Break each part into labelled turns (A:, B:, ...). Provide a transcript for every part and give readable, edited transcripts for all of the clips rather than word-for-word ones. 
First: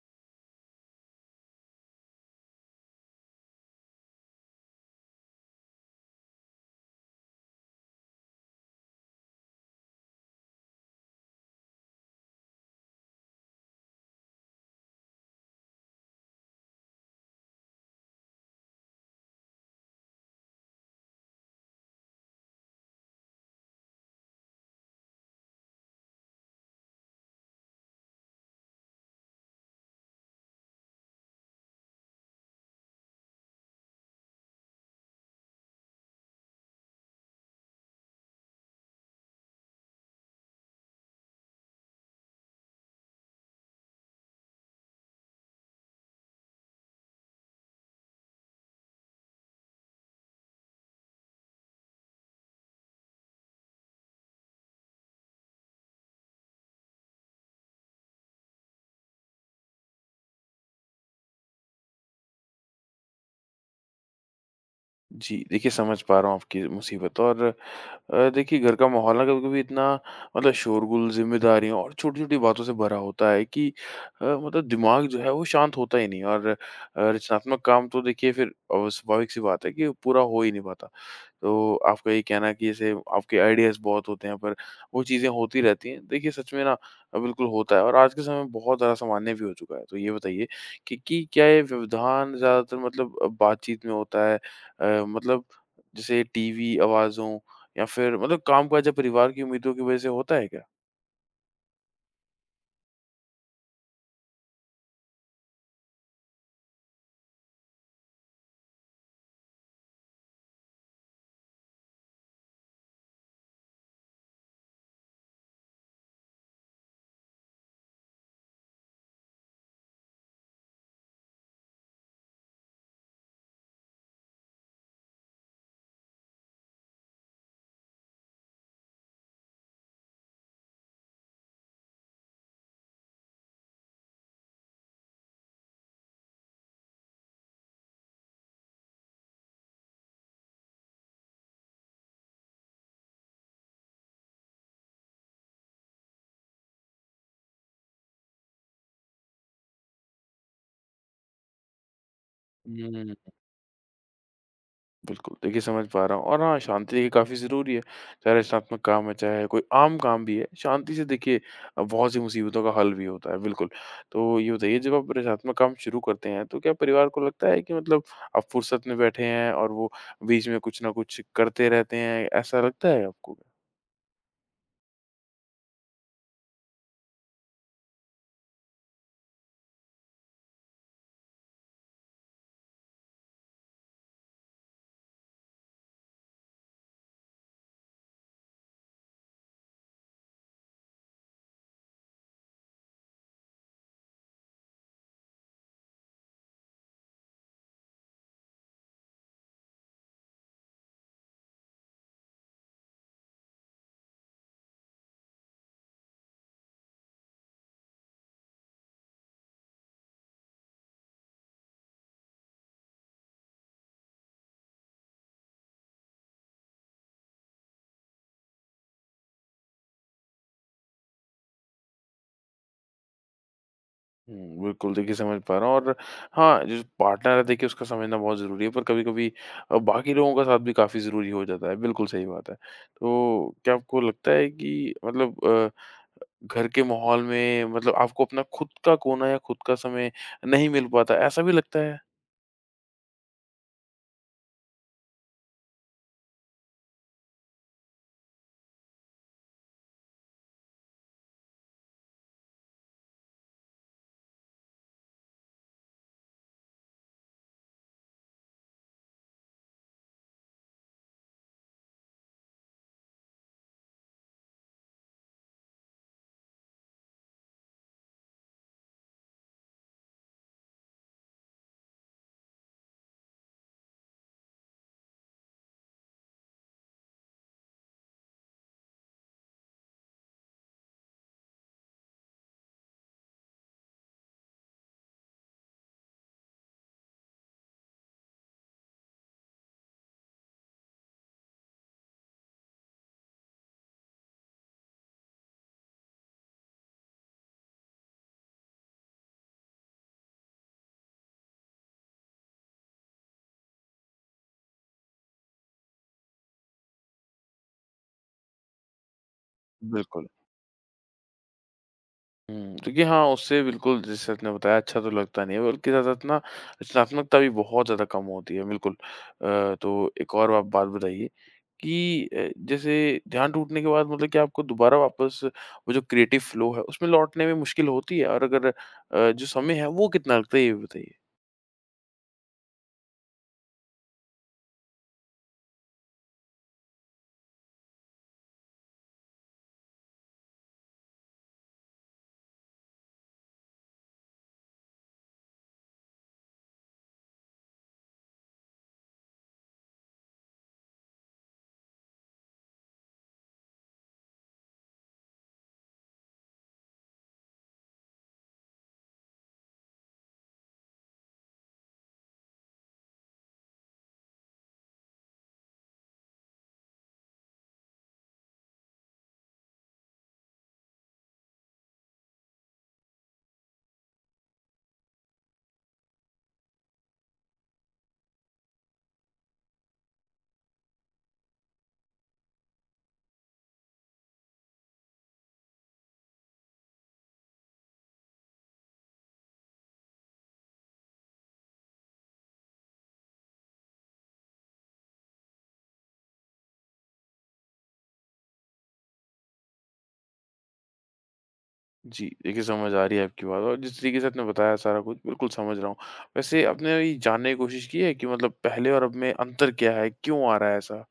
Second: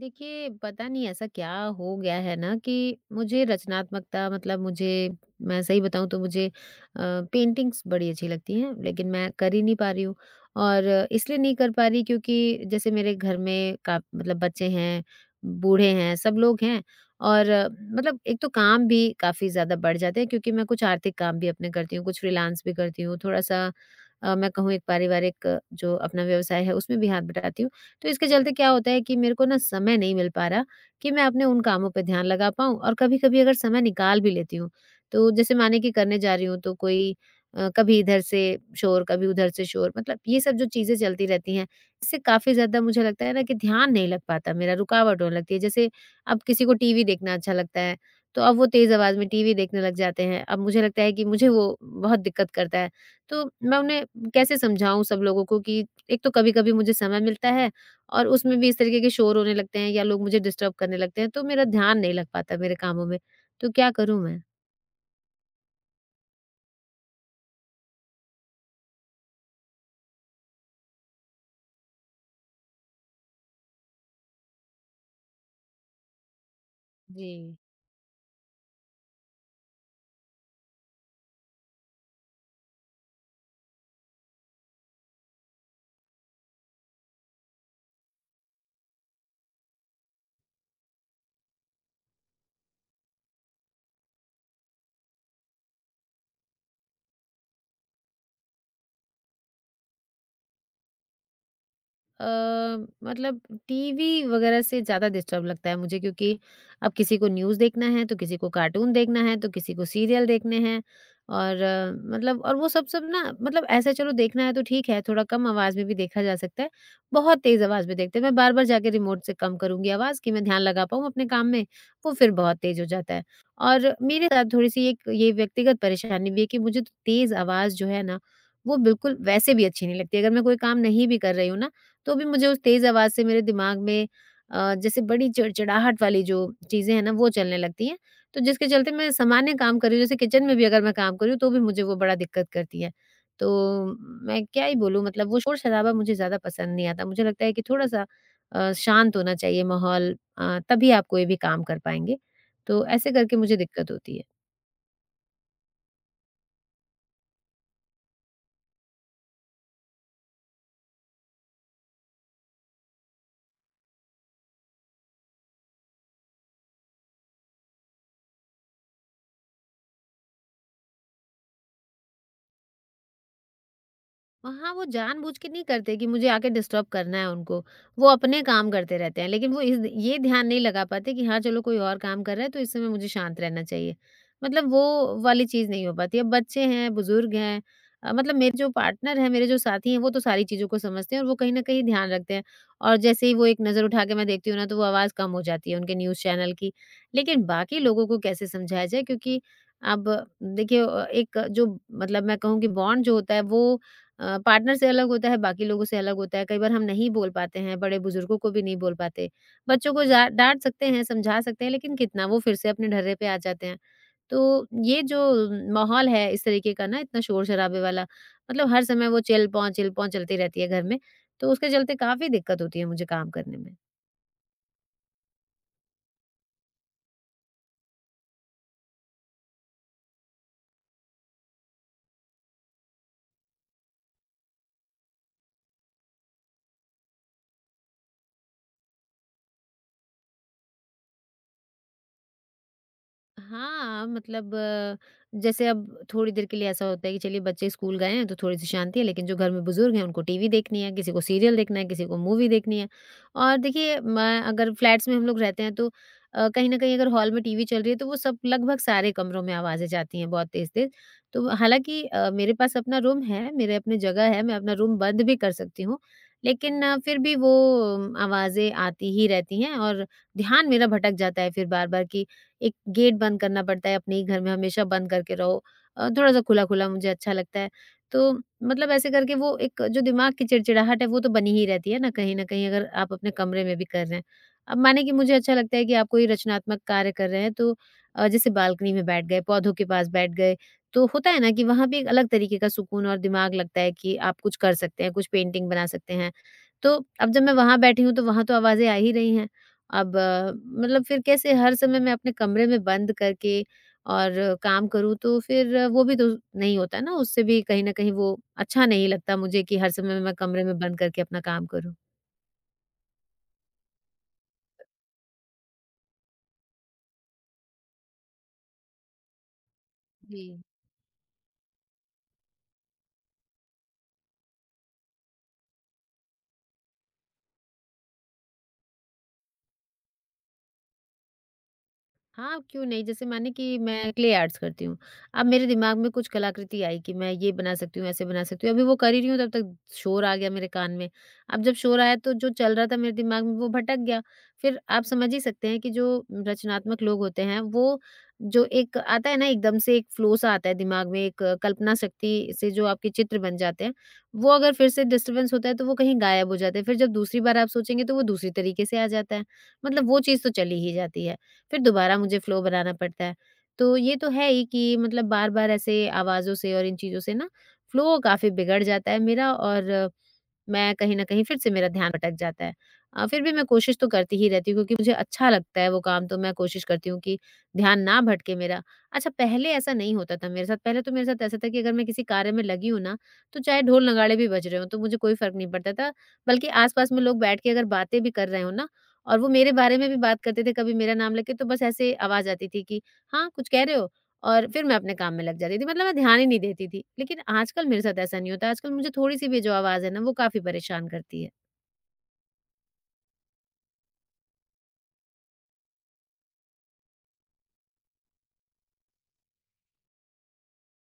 A: देखिए, पता नहीं ऐसा क्या हो गया है ना कि मुझे रचनात्मकता मतलब मुझे मैं सही बताऊँ तो मुझे पेंटिंग्स बड़ी अच्छी लगती हैं, लेकिन मैं कर ही नहीं पा रही हूँ और इसलिए नहीं कर पा रही क्योंकि जैसे मेरे घर में का मतलब बच्चे हैं, बूढ़े हैं, सब लोग हैं और मतलब एक तो काम भी काफ़ी ज़्यादा बढ़ जाते हैं क्योंकि मैं कुछ आर्थिक काम भी अपने करती हूँ, कुछ फ्रीलांस भी करती हूँ, थोड़ा-सा मैं कहूँ एक पारिवारिक जो अपना व्यवसाय है उसमें भी हाथ बटाती हूँ। तो इसके चलते क्या होता है कि मेरे को ना समय नहीं मिल पा रहा कि मैं अपने उन कामों पे ध्यान लगा पाऊँ और कभी-कभी अगर समय निकाल भी लेती हूँ, तो जैसे माने कि करने जा रही हूँ तो कोई कभी इधर से शोर, कभी उधर से शोर मतलब ये सब जो चीज़ें चलती रहती हैं, इससे काफ़ी ज़्यादा मुझे लगता है ना कि ध्यान नहीं लग पाता मेरा, रुकावट होने लगती है। जैसे अब किसी को टीवी देखना अच्छा लगता है, तो अब वो तेज़ आवाज़ में टीवी देखने लग जाते हैं। अब मुझे लगता है कि मुझे वो बहुत दिक्कत करता है, तो मैं उन्हें कैसे समझाऊँ सब लोगों को कि एक तो कभी-कभी मुझे समय मिलता है और उसमें भी इस तरीके के शोर होने लगते हैं या लोग मुझे डिस्टर्ब करने लगते हैं, तो मेरा ध्यान नहीं लग पाता मेरे कामों में, तो क्या करूँ मैं?
B: जी, देखिए समझ पा रहा हूँ आपकी मुसीबत। और देखिए घर का माहौल ना कभी-कभी इतना मतलब शोरगुल, ज़िम्मेदारियों और छोटी-छोटी बातों से भरा होता है कि मतलब दिमाग जो है वो शांत होता ही नहीं। और
A: जी।
B: रचनात्मक काम तो देखिए फिर स्वाभाविक सी बात है कि पूरा हो ही नहीं पाता। तो आपका ये कहना कि ऐसे आपके आइडियाज़ बहुत होते हैं पर वो चीज़ें होती रहती हैं। देखिए सच में ना बिल्कुल होता है और आज के समय में बहुत ज़्यादा सामान्य भी हो चुका है। तो ये बताइए कि क्या ये व्यवधान ज़्यादातर मतलब बातचीत में होता है? मतलब जैसे टीवी आवाज़ों या फिर मतलब कामकाज या परिवार की उम्मीदों की वज़ह से होता है क्या?
A: अ, मतलब टीवी वगैरह से ज़्यादा डिस्टर्ब लगता है मुझे क्योंकि अब किसी को न्यूज़ देखना है, तो किसी को कार्टून देखना है, तो किसी को सीरियल देखने हैं और मतलब और वो सब सब ना मतलब ऐसा चलो देखना है तो ठीक है, थोड़ा कम आवाज़ में भी देखा जा सकता है। बहुत तेज़ आवाज़ में देखते हैं, मैं बार-बार जाके रिमोट से कम करूँगी आवाज़ कि मैं ध्यान लगा पाऊँ अपने काम में, वो फिर बहुत तेज़ हो जाता है। और मेरे साथ थोड़ी-सी एक ये व्यक्तिगत परेशानी भी है कि मुझे तो तेज़ आवाज़ जो है ना, वो बिल्कुल वैसे भी अच्छी नहीं लगती। अगर मैं कोई काम नहीं भी कर रही हूँ ना, तो भी मुझे उस तेज़ आवाज़ से मेरे दिमाग में जैसे बड़ी चिड़चिड़ाहट वाली जो चीज़ें हैं ना वो चलने लगती हैं। तो जिसके चलते मैं सामान्य काम कर रही हूँ जैसे किचन में भी अगर मैं काम कर रही हूँ तो भी मुझे वो बड़ा दिक्कत करती है। तो मैं क्या ही बोलूँ मतलब वो शोर-शराबा मुझे ज़्यादा पसंद नहीं आता। मुझे लगता है कि थोड़ा-सा शांत होना चाहिए माहौल तभी आप कोई भी काम कर पाएँगे। तो ऐसे
B: हम्म,
A: करके मुझे दिक्कत होती है।
B: बिल्कुल। देखिए समझ पा रहा हूँ और हाँ, शांति देखिए काफ़ी ज़रूरी है। चाहे रचनात्मक काम है, चाहे कोई आम काम भी है, शांति से देखिए बहुत सी मुसीबतों का हल भी होता है, बिल्कुल। तो ये बताइए जब आप रचनात्मक काम शुरू करते हैं, तो क्या परिवार को लगता है कि मतलब आप फुर्सत में बैठे हैं और वो बीच में कुछ न कुछ करते रहते हैं, ऐसा लगता है आपको?
A: हाँ, वो जानबूझ के नहीं करते कि मुझे आके डिस्टर्ब करना है उनको। वो अपने काम करते रहते हैं, लेकिन वो इस ये ध्यान नहीं लगा पाते कि हाँ, चलो कोई और काम कर रहा है तो इस समय मुझे शांत रहना चाहिए। मतलब वो वाली चीज़ नहीं हो पाती। अब बच्चे हैं, बुज़ुर्ग हैं मतलब मेरे जो पार्टनर हैं, मेरे जो साथी हैं, वो तो सारी चीज़ों को समझते हैं और वो कहीं न कहीं ध्यान रखते हैं। और जैसे ही वो एक नज़र उठा के मैं देखती हूँ ना, तो वो आवाज़ कम हो जाती है उनके न्यूज़ चैनल की। लेकिन बाकी लोगों को कैसे समझाया जाए क्योंकि अब देखिए एक जो मतलब मैं कहूँ कि बॉन्ड जो होता है वो पार्टनर से अलग होता है, बाकी लोगों से अलग होता है। कई बार हम नहीं बोल पाते हैं, बड़े-बुजुर्गों को भी नहीं बोल पाते। बच्चों को जा डाँट सकते हैं, समझा सकते हैं, लेकिन कितना वो फिर से अपने ढर्रे पे आ जाते हैं। तो ये जो माहौल है इस तरीके का ना इतना शोर-शराबे वाला, मतलब हर समय वो चिल-पों, चिल-पों चलती रहती है घर में, तो उसके चलते काफ़ी दिक्कत होती है मुझे काम करने में।
B: हुँ, बिल्कुल। देखिए समझ पा रहा हूँ और हाँ, जो पार्टनर है देखिए उसका समझना बहुत ज़रूरी है पर कभी-कभी बाकी लोगों का साथ भी काफ़ी ज़रूरी हो जाता है। बिल्कुल सही बात है। तो क्या आपको लगता है कि मतलब घर के माहौल में मतलब आपको अपना खुद का कोना या खुद का समय नहीं मिल पाता, ऐसा भी लगता है?
A: हाँ, मतलब जैसे अब थोड़ी देर के लिए ऐसा होता है कि चलिए बच्चे स्कूल गए हैं तो थोड़ी-सी शांति है, लेकिन जो घर में बुजुर्ग हैं उनको टीवी देखनी है, किसी को सीरियल देखना है, किसी को मूवी देखनी है। और देखिए मैं अगर फ्लैट्स में हम लोग रहते हैं तो कहीं न कहीं अगर हॉल में टीवी चल रही है तो वो सब लगभग सारे कमरों में आवाज़ें जाती हैं बहुत तेज़-तेज़। तो हालाँकि मेरे पास अपना रूम है, मेरे अपने जगह है, मैं अपना रूम बंद भी कर सकती हूँ, लेकिन फिर भी वो आवाज़ें आती ही रहती हैं और ध्यान मेरा भटक जाता है फिर बार-बार कि एक गेट बंद करना पड़ता है अपने ही घर में हमेशा बंद करके रहो थोड़ा-सा खुला-खुला मुझे अच्छा लगता है। तो मतलब ऐसे करके वो एक जो दिमाग की चिड़चिड़ाहट है वो तो बनी ही रहती है ना कहीं न कहीं अगर आप अपने कमरे में भी कर रहे हैं। अब माने कि मुझे अच्छा लगता है कि आप कोई रचनात्मक कार्य कर रहे हैं तो जैसे बालकनी में बैठ गए, पौधों के पास बैठ गए, तो होता है ना कि वहाँ भी एक अलग तरीके का सुकून और दिमाग लगता है कि आप कुछ कर सकते हैं, कुछ पेंटिंग बना सकते हैं। तो अब जब मैं वहाँ बैठी हूँ तो वहाँ तो आवाज़ें आ ही रही हैं। अब मतलब फिर कैसे हर समय मैं अपने कमरे में बंद करके और काम करूँ तो फिर वो भी तो नहीं होता ना, उससे भी कहीं न कहीं वो अच्छा नहीं लगता मुझे कि हर समय
B: बिल्कुल।
A: मैं कमरे में बंद करके अपना काम करूँ।
B: देखिए हाँ, उससे बिल्कुल जैसे आपने बताया अच्छा तो लगता नहीं है बल्कि ज़्यादातर ना रचनात्मकता भी बहुत ज़्यादा कम होती है, बिल्कुल। तो एक
A: जी।
B: और आप बात बताइए कि जैसे ध्यान टूटने के बाद मतलब कि आपको दोबारा वापस वो जो क्रिएटिव फ्लो है उसमें लौटने में मुश्किल होती है? और अगर जो समय है वो कितना लगता है ये भी बताइए?
A: हाँ, क्यों नहीं? जैसे माने कि मैं क्ले आर्ट्स करती हूँ। अब मेरे दिमाग में कुछ कलाकृति आई कि मैं ये बना सकती हूँ, ऐसे बना सकती हूँ। अभी वो कर ही रही हूँ तब तक शोर आ गया मेरे कान में। अब जब शोर आया तो जो चल रहा था मेरे दिमाग में वो भटक गया। फिर आप समझ ही सकते हैं कि जो रचनात्मक लोग होते हैं वो जो एक आता है ना एकदम से एक फ्लो सा आता है दिमाग में एक कल्पना शक्ति से जो आपके चित्र बन जाते हैं, वो अगर फिर से डिस्टर्बेंस होता है तो वो कहीं गायब हो जाते हैं। फिर जब दूसरी बार आप सोचेंगे तो वो दूसरी तरीके से आ जाता है। मतलब वो चीज़ तो चली ही जाती है। फिर दोबारा मुझे फ्लो बनाना पड़ता है। तो ये तो है ही कि मतलब बार-बार ऐसे आवाज़ों से और इन चीज़ों से ना फ्लो काफ़ी बिगड़ जाता है मेरा और मैं कहीं न कहीं फिर से मेरा ध्यान भटक जाता है। फिर भी मैं कोशिश तो करती ही रहती हूँ क्योंकि मुझे अच्छा लगता है वो काम तो मैं कोशिश करती हूँ कि ध्यान ना भटके मेरा। अच्छा पहले ऐसा नहीं होता था मेरे साथ, पहले तो मेरे साथ ऐसा था कि अगर मैं किसी कार्य में लगी हूँ ना, तो चाहे ढोल-नगाड़े भी बज रहे हों तो मुझे कोई फ़र्क नहीं पड़ता था। बल्कि आस-पास में लोग बैठ के अगर बातें भी कर रहे हों ना और वो मेरे बारे में भी बात करते थे, कभी मेरा नाम लेके तो बस ऐसे आवाज़ आती थी कि, "हाँ, कुछ कह रहे हो?" और फिर मैं अपने काम में लग जाती थी, मतलब मैं ध्यान ही नहीं देती थी। लेकिन आजकल मेरे साथ ऐसा नहीं होता, आजकल मुझे थोड़ी-सी भी जो आवाज़ है ना, वो काफ़ी परेशान करती है।
B: जी, देखिए समझ आ रही है आपकी बात और जिस तरीके से आपने बताया सारा कुछ बिल्कुल समझ रहा हूँ। वैसे आपने ये जानने की कोशिश की है कि मतलब पहले और अब में अंतर क्या है? क्यों आ रहा है ऐसा?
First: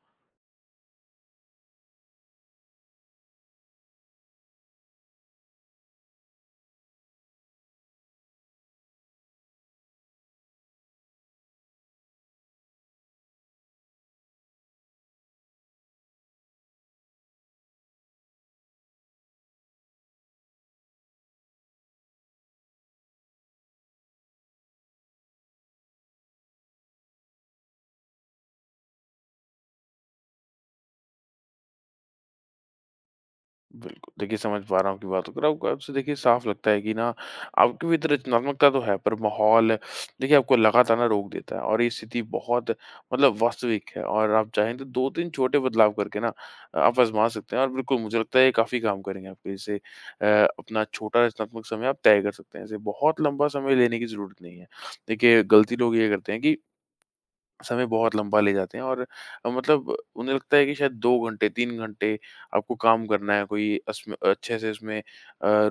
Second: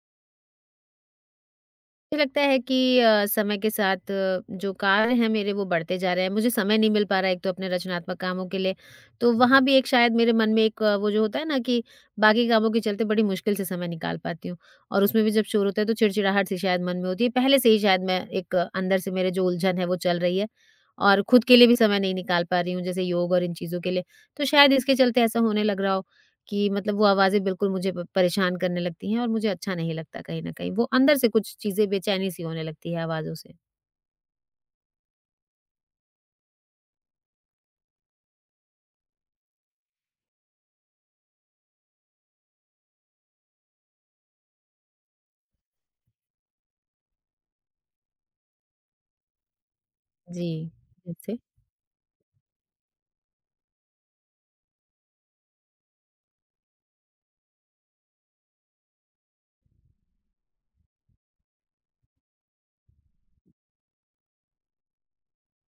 A: मुझे लगता है कि समय के साथ जो कार्य हैं मेरे वो बढ़ते जा रहे हैं। मुझे समय नहीं मिल पा रहा है एक तो अपने रचनात्मक कामों के लिए। तो वहाँ भी एक शायद मेरे मन में एक वो जो होता है ना कि बाकी कामों के चलते बड़ी मुश्किल से समय निकाल पाती हूँ। और उसमें भी जब शोर होता है तो चिड़चिड़ाहट सी शायद मन में होती है। पहले से ही शायद मैं एक अंदर से मेरे जो उलझन है वो चल रही है। और खुद के लिए भी समय नहीं निकाल पा रही हूँ जैसे योग और इन चीज़ों के लिए। तो शायद इसके चलते ऐसा होने लग रहा हो। कि मतलब वो आवाज़ें बिल्कुल मुझे प परेशान करने लगती हैं और मुझे अच्छा नहीं लगता कहीं न कहीं। वो अंदर से कुछ चीज़ें बेचैनी सी होने लगती है आवाज़ों से।
B: बिल्कुल, देखिए समझ पा रहा हूँ आपकी बातों को। और आपको आपसे देखिए साफ लगता है कि ना आपके भीतर रचनात्मकता तो है पर माहौल देखिए आपको लगातार ना रोक देता है और ये स्थिति बहुत मतलब वास्तविक है। और आप चाहें तो 2-3 छोटे बदलाव करके ना आप आज़मा सकते हैं और बिल्कुल मुझे लगता है ये काफ़ी काम करेंगे। आपके जैसे
A: जी।
B: अपना छोटा
A: जैसे?
B: रचनात्मक समय आप तय कर सकते हैं। ऐसे बहुत लंबा समय लेने की ज़रूरत नहीं है। देखिए गलती लोग ये करते हैं कि समय बहुत लंबा ले जाते हैं और मतलब उन्हें लगता है कि शायद 2 घंटे, 3 घंटे आपको काम करना है कोई अस्म अच्छे से इसमें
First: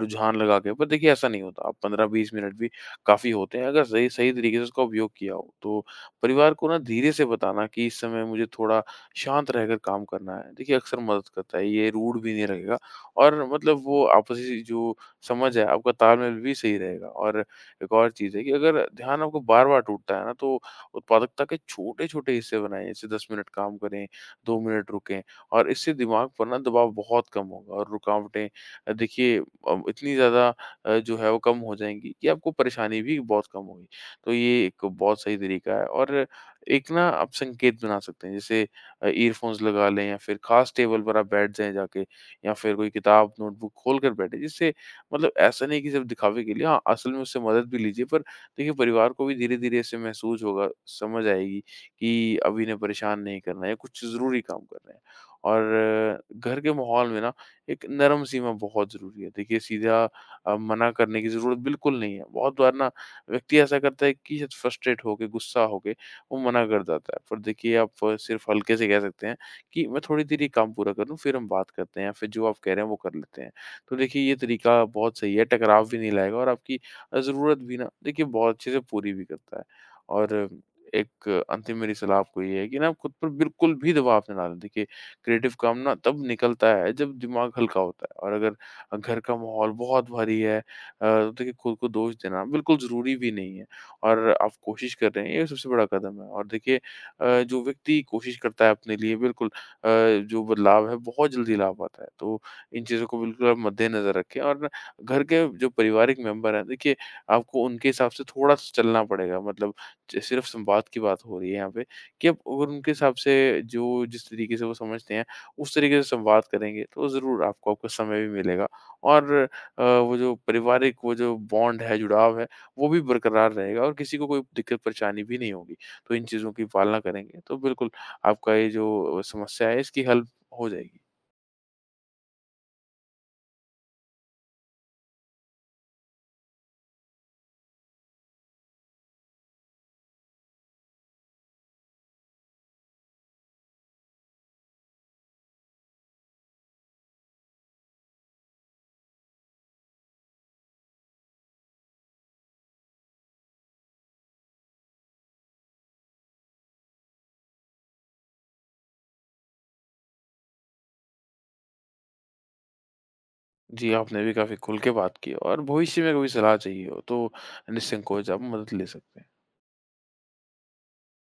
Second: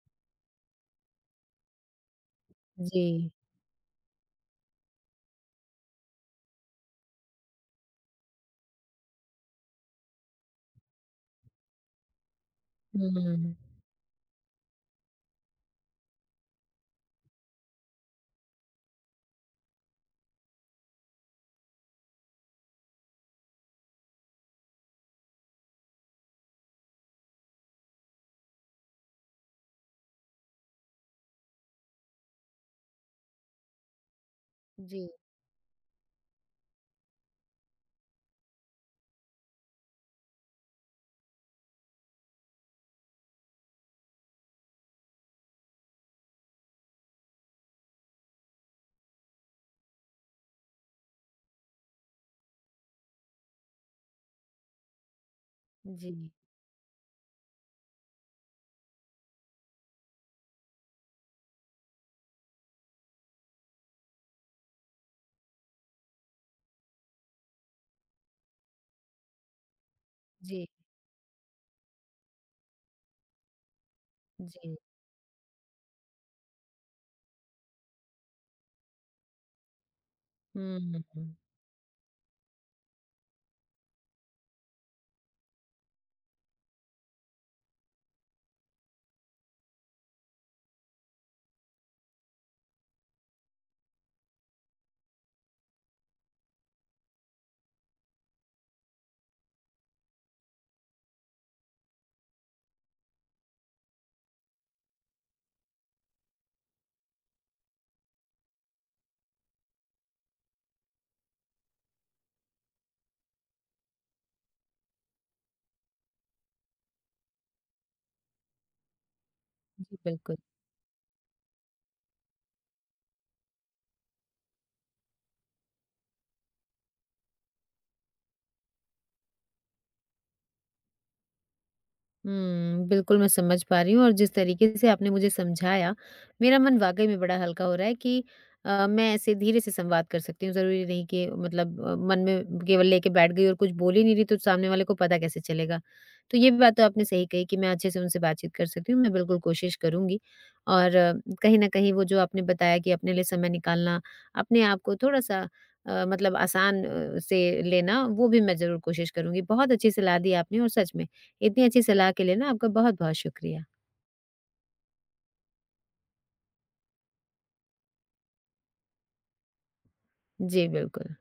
B: रुझान लगा के। पर देखिए ऐसा नहीं होता, आप 15-20 मिनट भी
A: जी।
B: काफ़ी होते हैं अगर सही सही तरीके से उसका उपयोग किया हो। तो परिवार को ना धीरे से बताना कि इस समय मुझे थोड़ा शांत रहकर काम करना है, देखिए अक्सर मदद करता है, ये रूड भी नहीं रहेगा और
A: हुँ।
B: मतलब वो आपसी जो समझ है, आपका तालमेल भी सही रहेगा। और एक और चीज़ है कि अगर ध्यान आपको बार-बार टूटता है ना, तो उत्पादकता के छोटे-छोटे हिस्से बनाएँ, जैसे 10 मिनट काम करें, 2 मिनट रुकें और इससे दिमाग पर ना दबाव बहुत कम होगा और रुकावटें देखिए इतनी ज़्यादा जो है वो कम हो जाएँगी कि आपको परेशानी भी बहुत कम होगी। तो ये एक
A: जी,
B: बहुत सही तरीका है। और एक ना आप संकेत बना सकते हैं, जैसे ईयरफ़ोन्स लगा लें या फिर खास टेबल पर आप बैठ जाएँ जाके या फिर कोई किताब, नोटबुक खोल कर बैठें, जिससे मतलब ऐसा नहीं कि सिर्फ़ दिखावे के लिए। हाँ, असल में उससे मदद भी लीजिए पर देखिए परिवार को भी धीरे-धीरे इससे महसूस होगा, समझ आएगी कि अब इन्हें परेशान नहीं करना है, कुछ ज़रूरी काम कर रहे हैं। और
A: जी,
B: घर के माहौल में ना एक नरम सीमा बहुत ज़रूरी है। देखिए सीधा मना करने की ज़रूरत बिल्कुल नहीं है। बहुत बार ना व्यक्ति ऐसा करता है कि शायद फ्रस्ट्रेट होके, गुस्सा होके वो मना कर जाता है। पर देखिए आप सिर्फ हल्के से कह सकते हैं कि मैं थोड़ी देर ये
A: जी,
B: काम पूरा कर लूँ फिर हम बात करते हैं या फिर जो आप कह रहे हैं वो कर लेते हैं। तो देखिए ये
A: जी।
B: तरीका बहुत सही है, टकराव भी नहीं लाएगा और आपकी ज़रूरत भी ना देखिए बहुत अच्छे से पूरी भी करता है। और
A: हुँ, हुँ,
B: एक
A: हुँ।
B: अंतिम मेरी सलाह आपको ये है कि ना आप खुद पर बिल्कुल भी दबाव ना डालें। देखिए क्रिएटिव काम ना तब निकलता है जब दिमाग हल्का होता है और अगर घर का माहौल बहुत भारी है तो देखिए खुद को दोष देना बिल्कुल ज़रूरी भी नहीं है और आप कोशिश कर रहे हैं, ये सबसे बड़ा कदम है। और देखिए जो व्यक्ति कोशिश करता है अपने लिए बिल्कुल जो बदलाव है बहुत जल्दी ला पाता है। तो इन चीज़ों को बिल्कुल आप मद्देनज़र रखें। और ना घर के जो पारिवारिक मेंबर हैं देखिए आपको उनके हिसाब से थोड़ा-सा चलना पड़ेगा। मतलब च सिर्फ़ संवाद की बात हो रही है यहाँ पे कि अब अगर उनके हिसाब से जो जिस तरीके से वो समझते हैं, उस तरीके से संवाद करेंगे तो ज़रूर आपको आपका समय भी मिलेगा। और
A: जी, बिल्कुल।
B: वो जो बॉन्ड है, जुड़ाव है, वो भी बरकरार रहेगा और किसी को कोई दिक्कत परेशानी भी नहीं होगी। तो इन चीज़ों की पालना करेंगे तो बिल्कुल आपका ये जो समस्या है इसकी हल हो जाएगी।
A: हुँ, बिल्कुल मैं समझ पा रही हूँ और जिस तरीके से आपने मुझे समझाया, मेरा मन वाक़ई में बड़ा हल्का हो रहा है कि मैं ऐसे धीरे से संवाद कर सकती हूँ। ज़रूरी नहीं कि मतलब मन में केवल लेके बैठ गई और कुछ बोल ही नहीं रही, तो सामने वाले को पता कैसे चलेगा। तो ये भी बात तो आपने सही कही कि मैं अच्छे से उनसे बातचीत कर सकती हूँ, मैं बिल्कुल कोशिश करूँगी। और कहीं न कहीं वो जो आपने बताया कि अपने लिए समय निकालना, अपने आप को थोड़ा-सा मतलब आसान से लेना, वो भी मैं ज़रूर कोशिश करूँगी। बहुत अच्छी सलाह दी आपने और सच में इतनी अच्छी सलाह के लिए ना आपका बहुत-बहुत शुक्रिया।
B: जी, आपने भी काफ़ी खुल के बात की और भविष्य में कभी सलाह चाहिए हो तो निसंकोच आप मदद ले सकते हैं।
A: जी, बिल्कुल।